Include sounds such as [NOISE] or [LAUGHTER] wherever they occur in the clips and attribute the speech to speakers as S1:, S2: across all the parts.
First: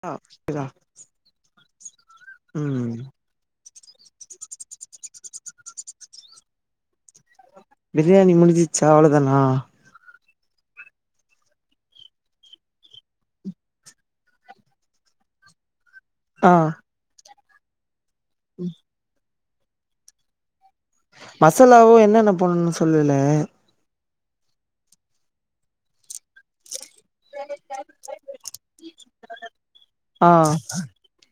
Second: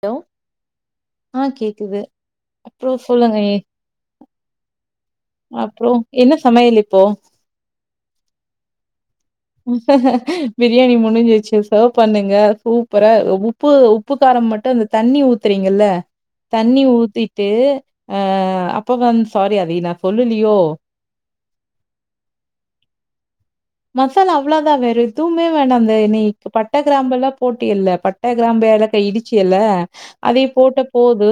S1: Hello
S2: ஆ இதா
S1: ஆஹ் கேக்குது
S2: ம்
S1: அப்பறம் சொல்லுங்க ஏ அப்றோம் என்ன சமையல் இப்போ
S2: பிரியணி முடிஞ்சுச்சா அவள
S1: [UNINTELLIGIBLE] பிரியாணி முடிஞ்சு வச்சு சர்வ் பண்ணுங்க சூப்பரா உப்பு உப்புக்காரம் மட்டும் இந்த தண்ணி ஊத்துறீங்கல்ல
S2: ஆ
S1: தண்ணி ஊத்தி ட்டு அஹ அப்ப வந் சாரி அதை நான் சொல்லுலியோ
S2: மசாலாவும் என்னென்ன போண்ணுன்னு சொல்லல
S1: மசாலா அவ்வளோதான் வேற எதும்மே வேண்டாம் அந்த நெய்க்கு பட் பட்ட கிராம் எல்லாம் போட்டி இல்ல பட்ட கிராம்பு ஏலக்கா இடிச்சியல்ல
S2: ஆ
S1: அதே போட்ட போது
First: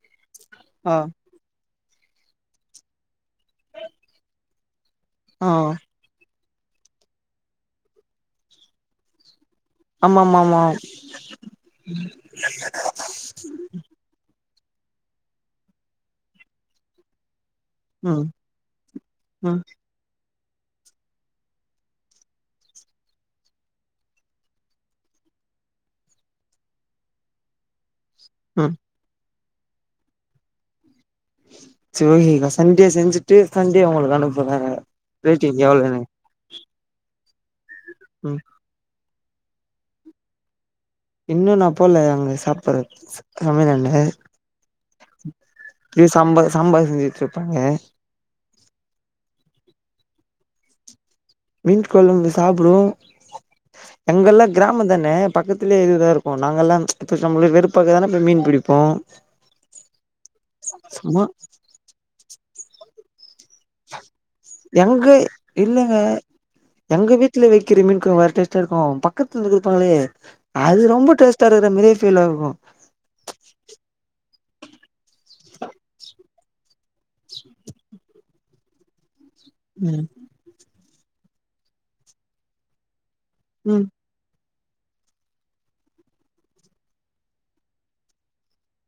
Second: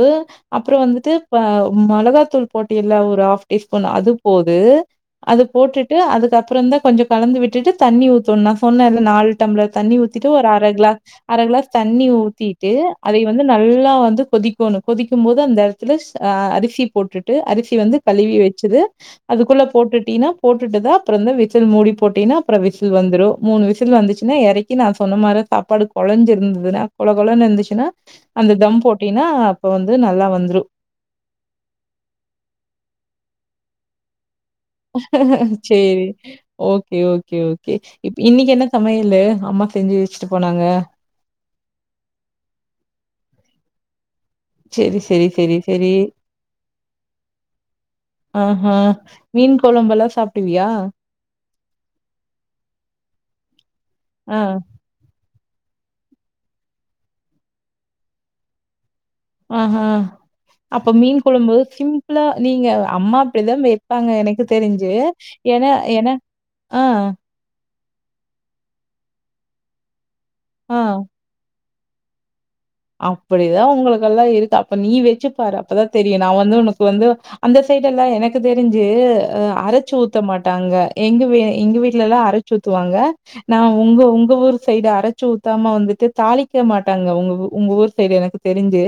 S1: அப்புறம்
S2: ஆ
S1: வந்துட்டு மொளகாத்தூள் போட்டி எல்ல ஒரு ஹாஃப் டீஸ்பூன் அது போது அது
S2: ஆ
S1: போட்டுட்டு அதுக்கப் அப்றந்த கொஞ்சம் கலந்து விட்டுட்டு தண்ணி ஊத்தணு நா‌ சொன்னெல்ல நால் டம்ளர் தண்ணி ஊத்திட்டு
S2: ஆமாமாமா
S1: அர க்ளா அர க்ளாஸ் தண்ணி ஊத்திட்டு அதை வந்து நல்லா வந்து கொதிக் கொனு கொதிக்கும் போது அந்த எடத்துல அரிசி போட்டுட்டு அரிசி சி வந்து
S2: ம்
S1: கழுவி வச்சுரு
S2: ம்
S1: அதுக்குள்ள போட்டுட்டீனா போட்டுட்டுதா அப்றந்தா விசில் மூடி போட்டின்னா அப்ற விசில் வந்துரு மூணு விசில் வந்துச்சுனா எறக்கி நா சொன்ன மாரி சாப்பாடு கொழஞ்சிருந்ததுனா கொல கொலன் இருந்துச்சுனா அந்த
S2: ம்
S1: தம் போட்டினா இப்ப வந்து நல்லா வந்ரு
S2: சிவாங்கி இத சண்டே செஞ்சுட்டு சண்டே உங்களுக் அனுப்
S1: சேரி ஓகே ஓகே ஓ கே
S2: ம்
S1: இன்னைக் என்ன சமய இல்ல அம்மா செஞ்சு வச்சுட்டு போனாங்க
S2: இன்னு நா போல அங்க சாப்பறது சமையலாண்ட
S1: சரி, சரி, சரி, சரி.
S2: இ சாம்பா சாம்பார் செஞ்சிட்ருப்பாங்க
S1: ஆ மீன் கொழம்பல்லா சாப்டுவியா
S2: மீன் கொழம்பு சாப்ப்டுவோ
S1: ஆ.
S2: எங்கெல்லா கிராம தானே பக்கத்துலே இதுதா இருக்கு நாங்கல்லா இப்ப நம்மள வெறுப்பக்க தான போய் மீன் பிடிப்போ
S1: ஆ ஹா அப்ப மீன்
S2: சும்மா
S1: குழம்பு சிம்பிளா நீங்க அம்மா ப்பிதா வைப்பாங்க எனக்கு தெரிஞ்சு
S2: எங்க
S1: என என ஆ
S2: க்கிற மீன் கொழம்பு வேற டேஸ்ல இருக்கு பக்கத்துல இருந்துருப்பாங்களே அது ரொம்ப டேஸ்டா இரு ந்த மேரி ஃபீல் ஆகு
S1: அப்புடிதா உங்களுக்கெல்லா இருக்கு அப்ப நீ வச் சுப்பாரு அப்பதா தெரியு நா வந்து உனக் வந்து அந்த சைட் எல்லா எனக் கு தெருஞ்சு அரச்சு
S2: ம்
S1: ஊத்த மாட்டாங்க எங்க வி எங்க வீட்லல்லா அரைச்சு ஊத்துவாங்க நா
S2: ம்
S1: உங்க உங்க ஊரு சைடு அரச்சு ஊத்தாம வந்துட்டு தாளிக்க மாட்டாங்க அவுங்க உங்க ஊர் சைடு எனக்கு தெரிஞ்சு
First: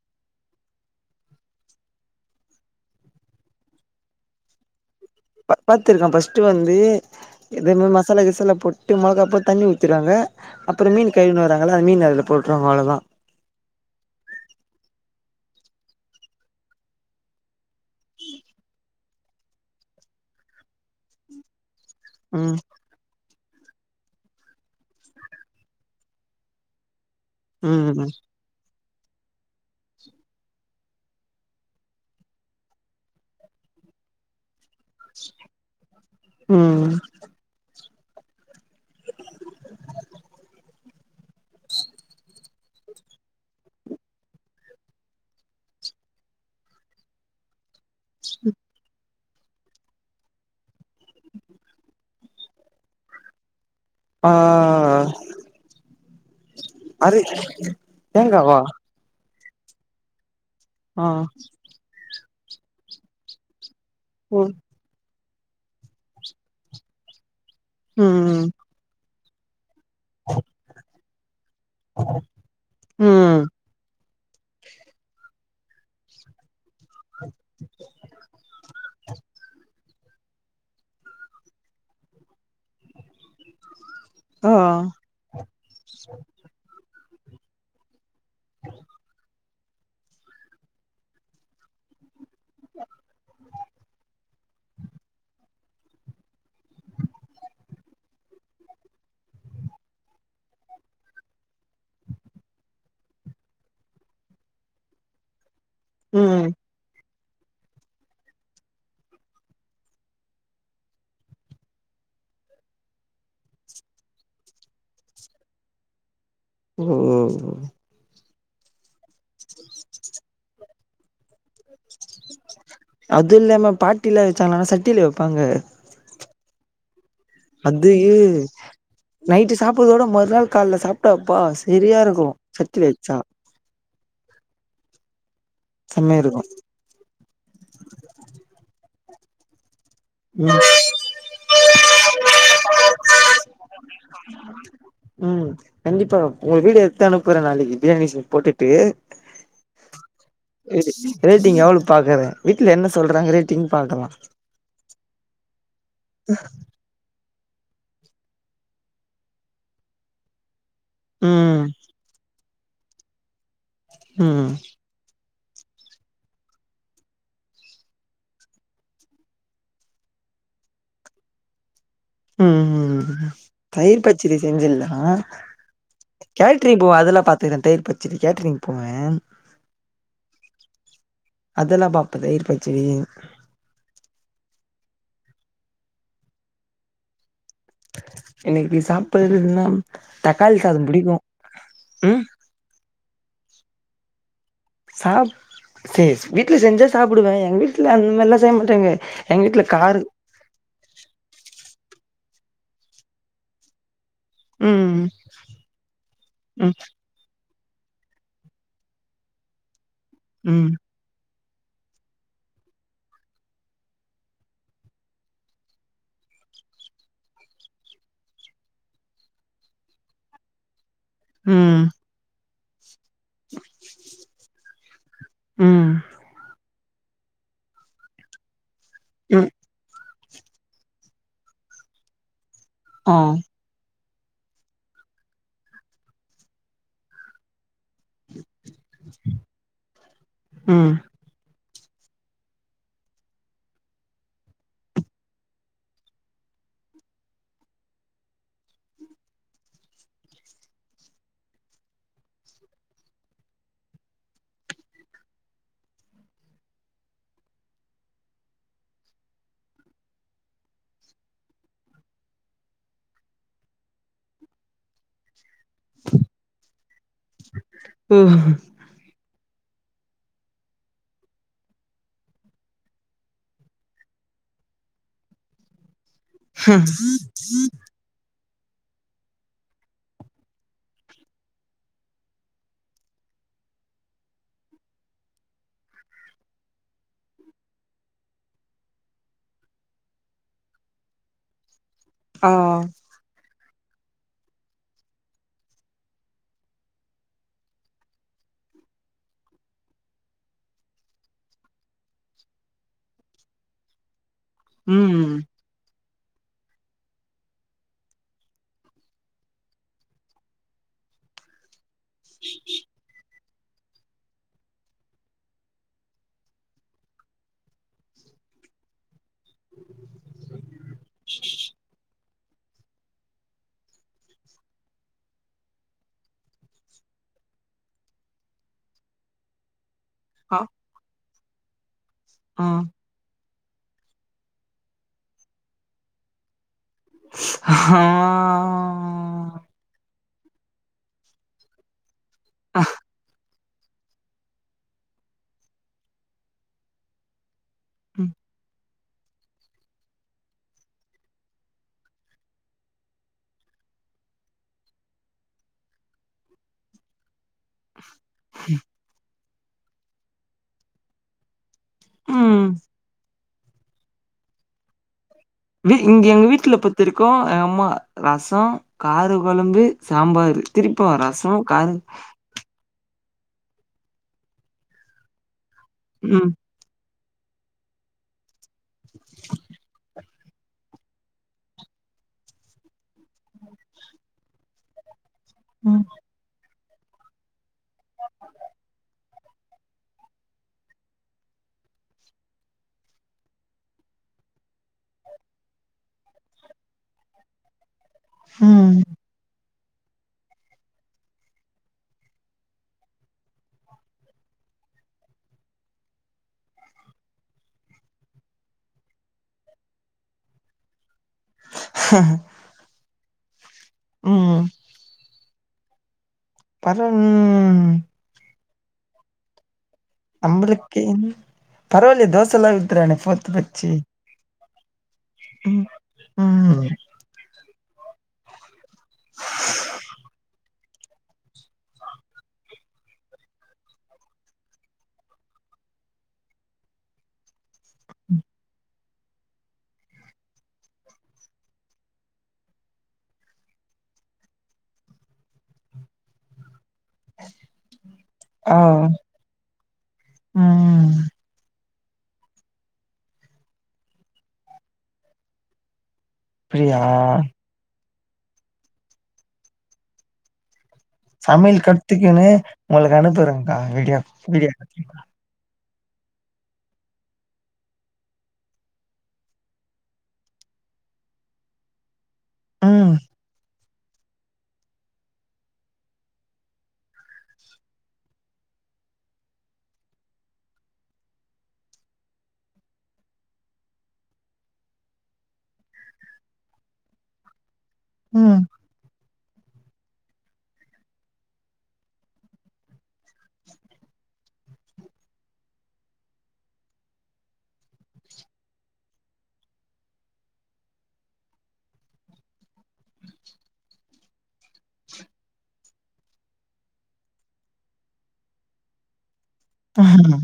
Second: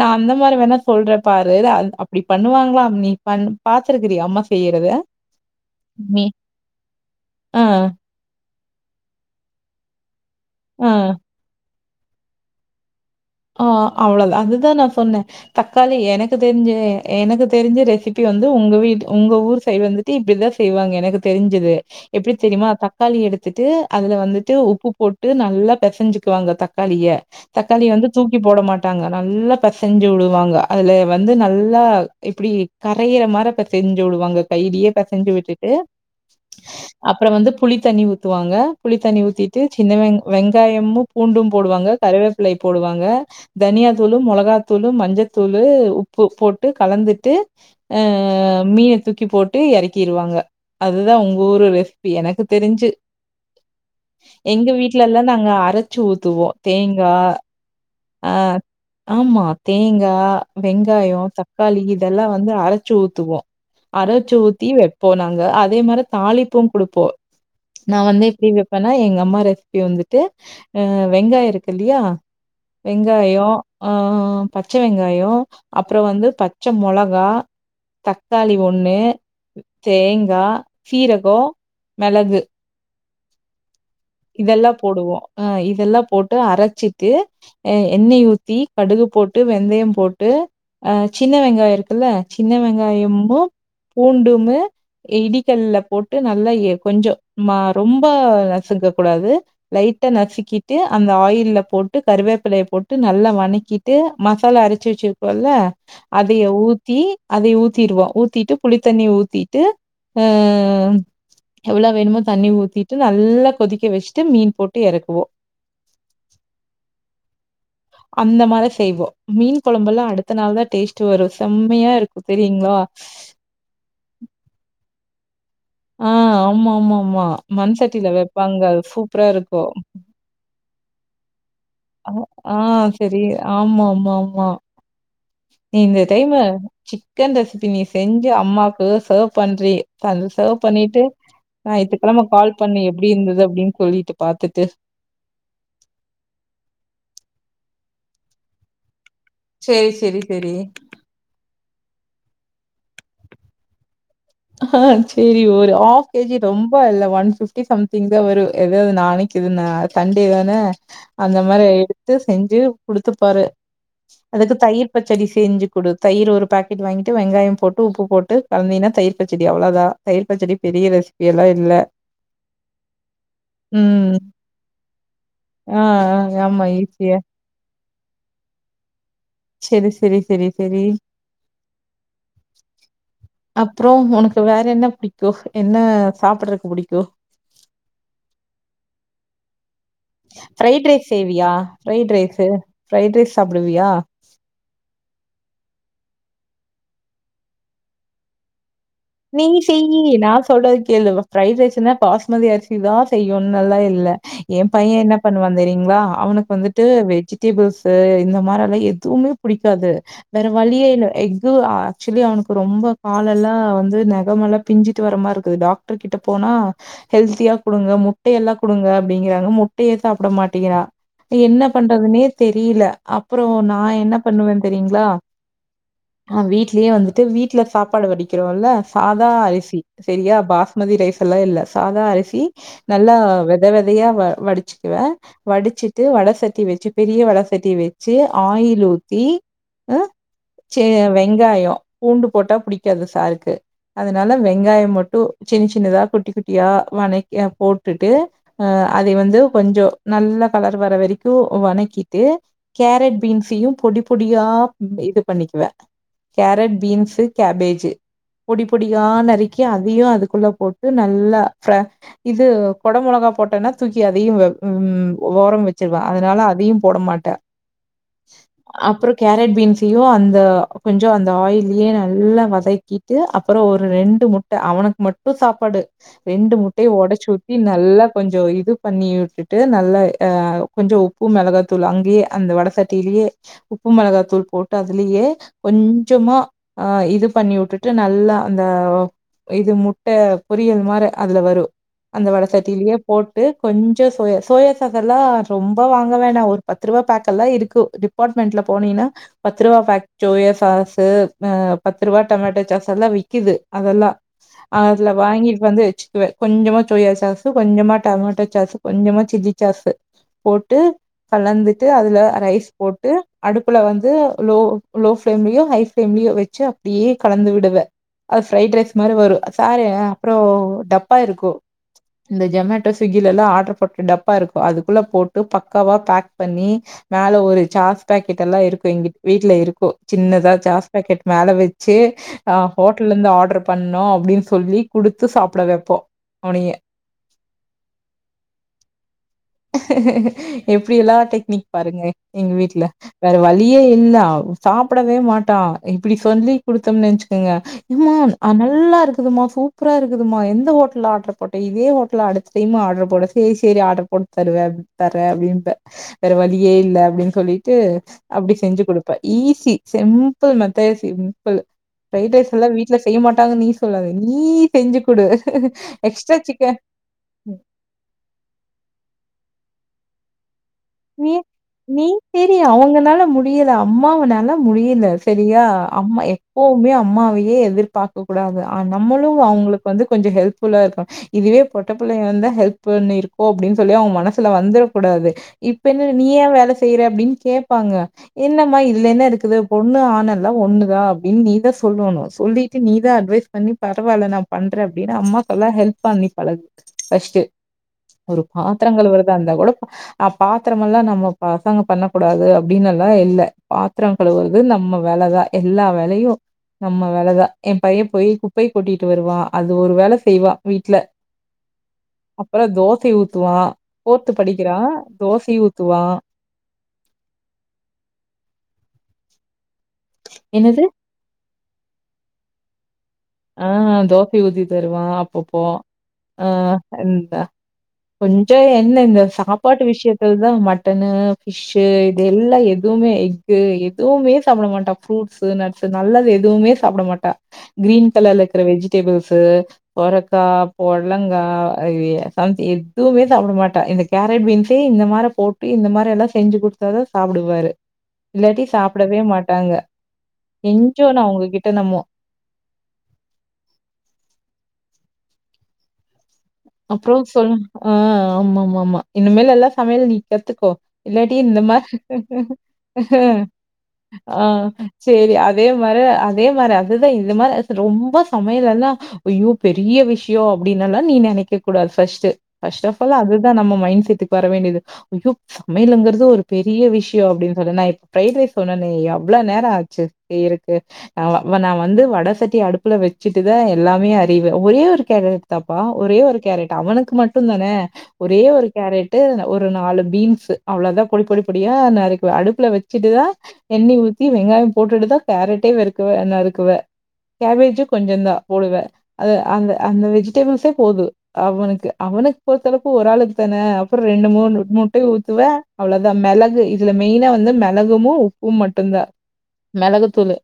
S1: நா அந்த மாரி வேணா சொல்றே பாரு அப்டி பண்ணுவாங்களா அ நீ பன் பாத்துருக்கிறிய அம்மா செய்யறத
S2: ப பாத்துருக்கே
S1: மீ
S2: பஸ்ட்டு வந்து
S1: ஆ,
S2: எதுமே மசாலா கிசாலா போட் எட்டு மிளக போட்தண்ணி ஊத்திருவாங்க அப்புறம்
S1: ஆ.
S2: மீன் கழிவி தராங்கே ஆனா மீன் அதுல போட்ருவாங்க அவ்வளவுதான்
S1: அ அவ்வளவு தான்அதுதான் நான் சொன்னேன் தக்காளி எனக்கு தெரிஞ்சு எனக்கு தெரிஞ்ச ரெசிபி வந்து உங்க வீட்ல உங்க ஊர் சயிடுவந்துட்டு இப்பிடிதான் செய்வாங்க எனக்கு தெரிஞ்சுது எப்படி
S2: ம்
S1: தெரியுமா தக்காளி எடுத் வந்துட்டு அதுல வந்துட்டு உப்பு போட்டு நல்லா பிசைஞ்சுக்குவாங்க தக்காளிய
S2: உம்உ
S1: போ மாட்டாங்க நல்லா பிசைஞ்சு விடுவாங்க அதுல வந்து நல்லா இப்டி கரையிற மாரி பிசைஞ்சு விடுவாங்க கையிலே பிசைஞ்சு விட்டுட்டு
S2: ம்
S1: அப்புறம் வந்து புளி தண்ணி ஊத்துவாங்க புளி தண்ணி ஊத்திட்டு சின்ன வெங் வெங்காயமும் பூண்டும் போடுவாங்க கறிவே பிள்ளை போடுவ இங்க தனிய தூளு மெளகாத்தூளு மஞ்சத்தூளு உப்பு போட்டு கலந்துட்டு ஆ மி எடுத்து கி போட்டு இறக்கிடுவாங்க அதுதான் உங்கஊர் ஒரு ரெசிபி எனக்கு தெரிஞ்சு
S2: ஆ
S1: எங்க வீட்ல்லா நாங்க அரசசு ஊத்துவோ தேங்கா
S2: அது தேங்காவா
S1: அம்மா தேங்கா
S2: ஆ
S1: வெங்காயம் தக்காளி யி இதெல்லா வந்து அரச்சு ஊத்துவோம் அரச்சு
S2: ம்
S1: ஊத்தி வைப்போம் இங்கஅதே மாதிரி தாளிப்பூ கொடுப்போம் ந வந்து இப்டி
S2: ம்
S1: வைப்பேனா எங் ஏம்மாரேஸ் அப்டி வந்துட்டு அ வெங்காய இருக்கு இல்லையா
S2: ம்
S1: வெங்கயோ அ உ பச்சை வெங்காயம் அப்புறம் வந்து பச் பச்சை மிளகா தக்காளி ஒண்ணு தேங்கா சீரகுமிளகு
S2: ஆ
S1: இதெல்லாம் போடுவோம் ஆஹ் இதெல்லாம் போட்டு அரைச்சி தே எண்ணெய் ஊத்தி கடுகு போட்டு வெந்தயம் போட்டு அஹ் சின்ன வெங்காயம் இருக்குல்ல சின்ன வெங்காயமு பூண்டுமு. இடிகல்ல போட்டு நல்லா எ கொஞ்சோ ரொம்ப நசுக்க கூடாது. லைட்டா நசுக்கிட்டு அந்த ஆயில போட்டு. ட்டு கருவேப்பிலைய போட்டு நல்லா வணக்கிட்டு மசாலா அரைச்சு வச்சிருக்கோம்ல. அதைய
S2: ம்
S1: ஊத்தி. அதையு ஊத்திருவோ ஊத்திட்டு புளித்தண்ணி ஊத்திட்டு அஹ எவ்வளோ வேணுமோ தண்ணி ஊத்திட்டு நல்லா கொதிக்க வச்சுட்டு மீன் போட்டு எறக்குவோ.
S2: உம் உ உ.
S1: அந்த மாரி செய்வோ மீன் கொழம்பெல்லா அடுத்த நாள்தா டேஸ்ட் வரு செம்மையா இருக்குது.
S2: அதுல நம்ம பாட்டியிலா வச்சாங்கனா சட்டில. ப்பாங்க.
S1: ஆஹ ஆமா ஆமா.
S2: அதயே
S1: சூப்பரா
S2: நைட்டு
S1: இருக்கும்.
S2: சாப்றதோட மறுநாள் காலையில சாப். ட்டா பாஸ்.
S1: ஆஹ சேரி ஆமா ஆமா ஆமா. நீ இந்த
S2: செம்மையா இருக்கு
S1: டைம்மு சிக்கன் ரெசிபி நீ செஞ்சு அம்மாக். சேவ் சேவ் பன்றி. அது சர்வ்
S2: ம்
S1: பண்ணிட்டு ஞாயித்கிழம கால் பண்ணு எப்படி இருந்தது அப்படின்னு சொல்லிட்டு பாத்துட்டு.
S2: ம் கண்டிப்பா உங்க வீடியோ எடுத்து அனுப்புறே நாளைக்கு பிரியாணி செஞ்சு போட்டுட்டு.
S1: சரி, சரி, சரி.
S2: ரேட்டிங் எவ்வளவு பாக்குற வீட்டுல என்ன. சொல்றாங்க ரேட்டீங் பாக்கலா.
S1: ஆஹ சேரி ஒரு ஆப்கேஜி ரொம்ப இல்ல ஒன் பிப். டி சம்திங்தா வரு எதாவது நாளைக்கு இது சண்டேதான. அந்த
S2: ம்
S1: மாரி எடுத்து செஞ். சு குடுத்துப்பாரு.
S2: ம்
S1: அதுக்கு தயிர் பச்சடி. செஞ்சு குடு தயிர் ஒரு பாக்கெட் வாங்கிட்டு வெங்காயம் போட்டு உப்பு போட்டு கலந்தினா தயிர். பச்செடி அவ்வளோதா தயிர் பச்செடி பெரிய ரெசிபி எல்லா இல்ல.
S2: உஹம்ம் தயிர்
S1: ம்
S2: பச்சடி செஞ்சிருந்தனா
S1: ஆ ஆ ஆமா
S2: கேட்ரிங் போவ
S1: ஈஸியா
S2: அதெல்லா பாத்துருக்க தயிர் பச். சேரி கேட்டரிங்போவ.
S1: சேரி சேரி சேரி சேரி.
S2: அதெல்லா பாப்ப தயிர்பச்சடி.
S1: அப்றோ உனக்கு வேற என்ன புடிக்கு என்ன சாப்புடறதுக்கு பிடிக்கு.
S2: இன்னிக்கு நீ சாப்படுறன்னா.
S1: ஃப்ரைட் ரைஸ் செவ்வியா ஃப்ரைட்
S2: ம்
S1: ரைஸு. ப்ரைட் ரைஸ் சாப்புடுவியா.
S2: சாப் சே வீட்டுல செஞ்சா சாப்புடுவ எங்க வீட்டுல அந்தமாரில்லா செய்ய மாட்டாங்க. எங்க
S1: நீ
S2: வீட்ல
S1: செய்யி
S2: காரு
S1: நான் சொல்றத கேளு ப்ரைட் ரைஸ் நா பாஸ்மதி அரிசி தான் செய்யனும் எல்லா இல்ல என் பையன்
S2: ம்,
S1: என்ன பண்ணுவான் தெரியுங்களா அவனுக்கு
S2: ம்,
S1: வந்துட்டு வெஜ் டேபிள்ஸு இந்த மாரி எல்லா எதுவுமே பிடிக்காது
S2: ம்,
S1: வேறவழியே இல்ல எக் ஆக்சுவலி அவனுக்கு ரொம்ப கால் எல்லா வந்து நெகமெல்லா பிஞ்சிட்டு வரமாரி இருக்குது டாக்டர் கிட்ட போனா ஹெல்த்தியா குடுங்க முட்டைய எல்லா குடுங்க அப்டிங்கறாங்க முட்டையே சாப்பிட மாட்டேங்கிரான் என்ன
S2: ம்,
S1: பண்றதுனே தெரில அப்பறோ நான் என்ன பண்ணுவேன்னு தெரியிங்களா
S2: ம்,
S1: வீட் லயே வந்துட்டு வீட்ல சாப்பாடு வடிக்கிறோல்ல சாதா
S2: ம்,
S1: அரிசி சரியா பாஸ்மதி ரைஸ் எல்லா இல்ல சாதா அரிசி நல்லா
S2: ஆ,
S1: வெத வெதையா வடிச்சுக்குவேன் வடிச்சிட்டு வட சட்டி வச்சு பெரிய வட சட்டி வச்சு வச்சு ஆயில் ஊற்றி ஹ ச்ச
S2: ம்,
S1: வெங்காயம் பூண்டு போட்டா புடிக்காது சாருக்கு அதனால வெங்காயம் மட்டும் சின்ன சின்னதா குட்டி குட்டியா வனக்கி போட்டு அஹ் அதை வந்து கொஞ்சோ நல்ல கலர் வர வரைக்கோ வனக்கிட்டு கேரட் பீன்ஸையும் பொடி பொடியா இது பண்ணிக்குவேன் கேரட் பீன்ஸு கேபேஜு பொடி பொடியா நறுக்கி அதையும் அதுக்குள்ள போட்டு நல்லா இது கொடை மிளகா போட்டோனா தூக்கி அதையும் உ ஓரம் வச் சிருவான் அதனால அதையும் போட மாட்டேன்
S2: உ,
S1: அப்றோ கேரட் பீன் ஸ்யும் அந்த கொஞ்சம் அந்த ஆயிலயே நல்லா வதக்கி அப்றோ ஒரு ரெண்டு முட்ட அவனுக்கு மட்டும் சாப்பாடு ரெண்டு முட்டையோ உடைச்சு ஊத்தி நல்லா கொஞ்சோ இது பண்ணி விட்டுட்டு நல்லா ஹ கொஞ்சோ உப்பு மிளகாத்தூள் அங்கேயே அந்த வட சட்டியிலயே உப்பு மிளகா தூள் போட்டு அதுலயே கொஞ்சமா ஹ இது பண்ணி வுட்டுட் ட்டு நல்லா அந்த இது முட்ட பொரியல் மாரி அதுல வரும் அந்த வட
S2: ஆ,
S1: சட்டிலயே போட்டு கொஞ்சோ சோயா சோயா சாஸ் எல்லா ரொம்ப வாங்க வேணா ஒரு பத்து ரூபா பேக்கெல்லா இருக்கு டிபார்ட்மெண்ட்ல போனின்னா பத்து ரூபா பேக் சோயா சாஸு பத்து ரூபா டோமேட்டோ சாஸ் எல்லா விக்குது அதெல்லாம் அதுல
S2: ம்,
S1: வாங்கிட் வந்து கொஞ்சமா சோயா சாஸு கொஞ்சமா டமேட்டோ சாஸு கொஞ்சமா சில்லி சாஸு போட்டு கலந்து அதுல ரைஸ் போட்டு அடுப்புல வந்து லோ லோ ஃப்ளேம்லயோ ஹாய் ஃப்ளேம்லயோ வச்சு அப்டியே கலந்து விடுவேன் அது ஃபிரைட் ரைஸ் மாரி வரும் சாரு அப்றோ டப்பா இருக்கும் இந்த ஜொமேட்டோ ஸ்விக்கி எல்லாம் ஆர்டர் போட்ட டப்பா இருக்கும் அதுக்குள்ள போட்டு பக்காவா பேக் பண்ணி மேலே ஒரு சாஸ் பேக்கெட் எல்லா இருக்கும் எங்க வீட்ல இருக்கும் சின்னதா
S2: அ,
S1: சாஸ் பேக்கெட் மேல வச். ச்சு. ஆஹ
S2: ஆ,
S1: ஹோட்டல இருந்து ஆர்டர். பண்ணோ அப்படின்னு சொல்லி குடுத்து சாப்புட வைப்போ உனிய.
S2: ஆஹா.
S1: எப்படியெல்லா டெக்னிக் பாருங்க. எங்க
S2: ஆ,
S1: வீட்டுல வேற வழி. வழியே இல்ல சாப்புடவே மாட்டா இப்படி சொல்லி. குடுத்தம்னு வச்சுக்கங்க.
S2: ம்.
S1: ம்மான் நல்லா இருக். இருக்குதுமா சூப்பரா இருக்குதுமா எந்த ஹோட்டல்ல ஆர்டர் போட்ட இதே ஹோட்டல்ல அடுத்த டைம் ஆர்டர் போடு சேரி சேரி ஆர்டர் போட்டு தருவ தர அப்படின்ப. வேற வழியே இல்ல அப்படின்னு சொல்லி. ட்டு அப்படி செஞ்சு குடுப்ப ஈசி. சி சிம்பல் மத்த எது செய்விங். ப்பிள். பிரைட் ரைஸ்ல்லா
S2: ம்.
S1: வீட்டுல செய்ய மாட்ட. டாங்கனு‌ நீ சொல்லாத நீ செஞ்சு குடு.
S2: இங்க
S1: எக்ஸ்ட்ரா
S2: எங்க வீட்டுல
S1: சிக்கன்
S2: பொருத்தவரிக்கு எங்க அம்மா ரசோ கார குழம்பு. சாம்பாரு.
S1: நீ நீ தெரி அவங்கநாள் முடி. முடியல அம்மாவனால முடியல செரியா. அம்மா
S2: ம்,
S1: எப்பவுமே அம்மா. எதையும் எதிர்பார்க்க கூடாத. நம்மளும் அவங்களுக்கு வந்து கொஞ்சோ ஹெல்ப். இல்ல அக்கா இதுவே பொட்ட புள்ளைங்களாருந்தா ஹெல்ப் பண்ணிருக்கு அப்படின்னு சொல்லி அவங்க மனசுல வந்துட கூடாது. இப்பன்னு நீயா வேல செய். செய்யற அப்படின்னு கேட்ப்பாங்க. என்னம்மா இதுல என்ன இருக்குது பொண்ணு ஆணல்லா ஒண்ணுதா அப்படின்னு நீதா சொல்லணு சொல்லிட்டு நீதா அட்வைஸ் பண்ணி பரவால்ல நா பண்ற அப்டின்னு அம்மாக்கெல்லா ஹெல்ப் பண்ணி பழகு ஃபஸ்ட்டு. ஒரு
S2: ம்,
S1: பாத்திரங்களுவரதா இருந்தா கூடா. [UNINTELLIGIBLE] ஆஹ பாத்திரமெல்லா நம்ம பசங்க பண்ண கூடாது அப்படின்னு எல்லா இல்ல. பாத்திரம் கழுவுறது நம்ம வேலதா எல்லா வேலயு நம்ம வேலதா எம் பைய போய் குப்பய கொட்டிட்டு வருவா அது ஒரு வே செய்வா வீட்டுல. அப்புறோ தோசை ஊத். துவா. போர்து
S2: ம்,
S1: படிக்கிறா. தோசை ஊத்துவா.
S2: பரம்ம்ம்.
S1: என்னது
S2: நம்முளுக்கின். பரவாயில்லை தோச எல்லாம் ஊத்திரால
S1: ஆஹ் தோசை ஊத்தி தருவேன் அப்பப்போ
S2: ம்.
S1: ஆஹ்
S2: ம்
S1: கொஞ்சோ என்ன இந்த சாப்பாட்டு விஷயத்துல தான் மட்டன்னு ஃபிஷ் இது எல்லாம் எதுவுமே எஃகு எதுவுமே சாப்பிட மாட்டா ஃப்ரூட்ஸ் நட்ஸ் நல்லது எதுவுமே சாப்பிட மாட்டா கிரீன் [UNINTELLIGIBLE] [UNINTELLIGIBLE] சுரக்கா புடலங்கா எதுவுமே சாப்பிட மாட்ட இந்த கேரட் பீன்ஸே இந்த மாதிரி போட்டு இந்த மாதிரி எல்லாம் செஞ்ச குடுத்தா தா சாப்பிடுவாரு இல்லாட்டி
S2: ஆ
S1: சாப்பிடவே மாட்டாங்க
S2: ம்
S1: கெஞ்சோணும் உங்ககிட்ட நம்ம
S2: அப்டியா
S1: அப்புறம் சொ ஆஹ் ஆமா ஆமா ஆமா இனிமேல் எல்லா சமையல் நீ கத்துக்கோ இல்லாட்டி இந்த
S2: சமையல்
S1: மாதிரி
S2: கத்துக்குன்னு உங்களுக்கு அனுப்புறேங்க்கா வீடியோ
S1: ஆஹ்
S2: வீடியோ
S1: செரி அதே அதே மாதிரி அதுதான் இது மாதிரி ரொம்ப சமையலல்லாம் அய்யோ பெரிய விஷயம் அப்படின்னுல்லாம் நீ நெனைக்கிற கூட ஃபஸ்ட் ஃபஸ்ட் ஆஃப்
S2: ம்
S1: ஆல் அதுதான் நம்ம மைண்ட் நேரத்துக்கு வர வேண்டியது அயோ சமையலிங்கிறது ஒரு பெரிய விஷயம் அப்படின்னு சொண்ணா [UNINTELLIGIBLE] அவ்ளவு நேரம் ஆச்சு அப்டி இருக்கு நான் வந்து வட சட்டி அடுப்புல வச்சுட்டுதான் எல்லாமே அறிவேன் ஒரே ஒரு கேரட் தாப்பா ஒரே ஒரு கேரட் அவனுக்கு மட்டும் தான ஒரே
S2: ம்
S1: ஒரு கேரட் ஒரு நாலு பீன்ஸ் அவ்வளவுதான் பொடி பொடி பொடியா நறுக்கு அடுப்புல வச்சுட்டுதான் எண்ணெய் ஊத்தி வெங்காயம் போட்டுட்டுதான் கேரட்டே வெறுக்க நருக்குவே கேபேஜும் கொஞ்சம் தான் போடுவேன் அ அந்த அந்த வெஜிடேபிள்ஸே போதும் அவனுக்கு அவனுக்கு பொறுத்தளவுக்கு ஒரு ஆளக்கு தான அப்புறம் ரெண்டு மூணு முட்டையும் ஊத்துவேன் அவ்வளவுதான் மிளகு இதுல மெய்னா வந்து மிளகமும் உப்பு மட்டும்தான் மிளகுத்தூள்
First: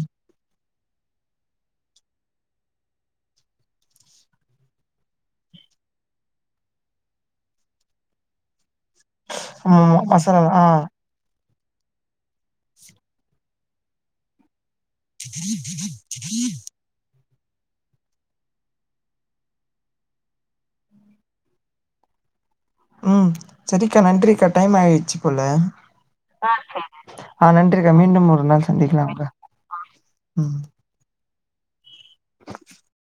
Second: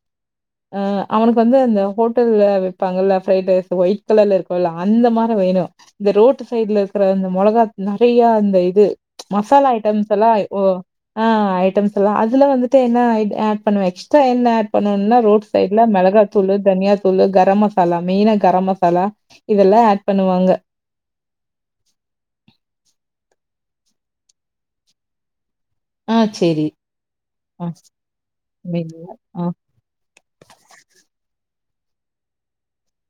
S1: ஆஹ் அவனுக்கு வந்து அந்த ஹோட்ல்ல வைப்பாங்கல ஃப்ரைட் ரைஸ் ஒயிட் கலர்ல இருக்கும்ல்ல அந்த மாதிரி வேணும் இந்த ரோட்டு சைட்ல இருக்கிற அந்த மிளகா நெறைய அந்த இது மசாலா
S2: ம்
S1: ஐட்டம்ஸ் எல்லாம்
S2: மசாலா
S1: ஓ
S2: ஆ
S1: ஆஹ் அதுல வந்துட்டு என்ன ஆட் பண்ணி வச்சுட்டு என்ன பண்ணணும்னா ரோட் சைட்ல மிளகா தூள் தனியா தூள் கர கரம் மசாலா மெயினா கரம் மசாலா இதெல்லாம் ஆட் பண்ணுவாங்க [INAUDIBLE]
S2: ஆஹ் செரிக்கா நன்றிக்கா டைம் ஆயிடுச்சு போல
S1: ஆ சரி.
S2: ஆஹ்
S1: ஆ
S2: நன்றிக்கா மீண்டும் ஒரு நாள்
S1: மெயினா
S2: சந்திகலாம்கா
S1: ஆ.
S2: உம்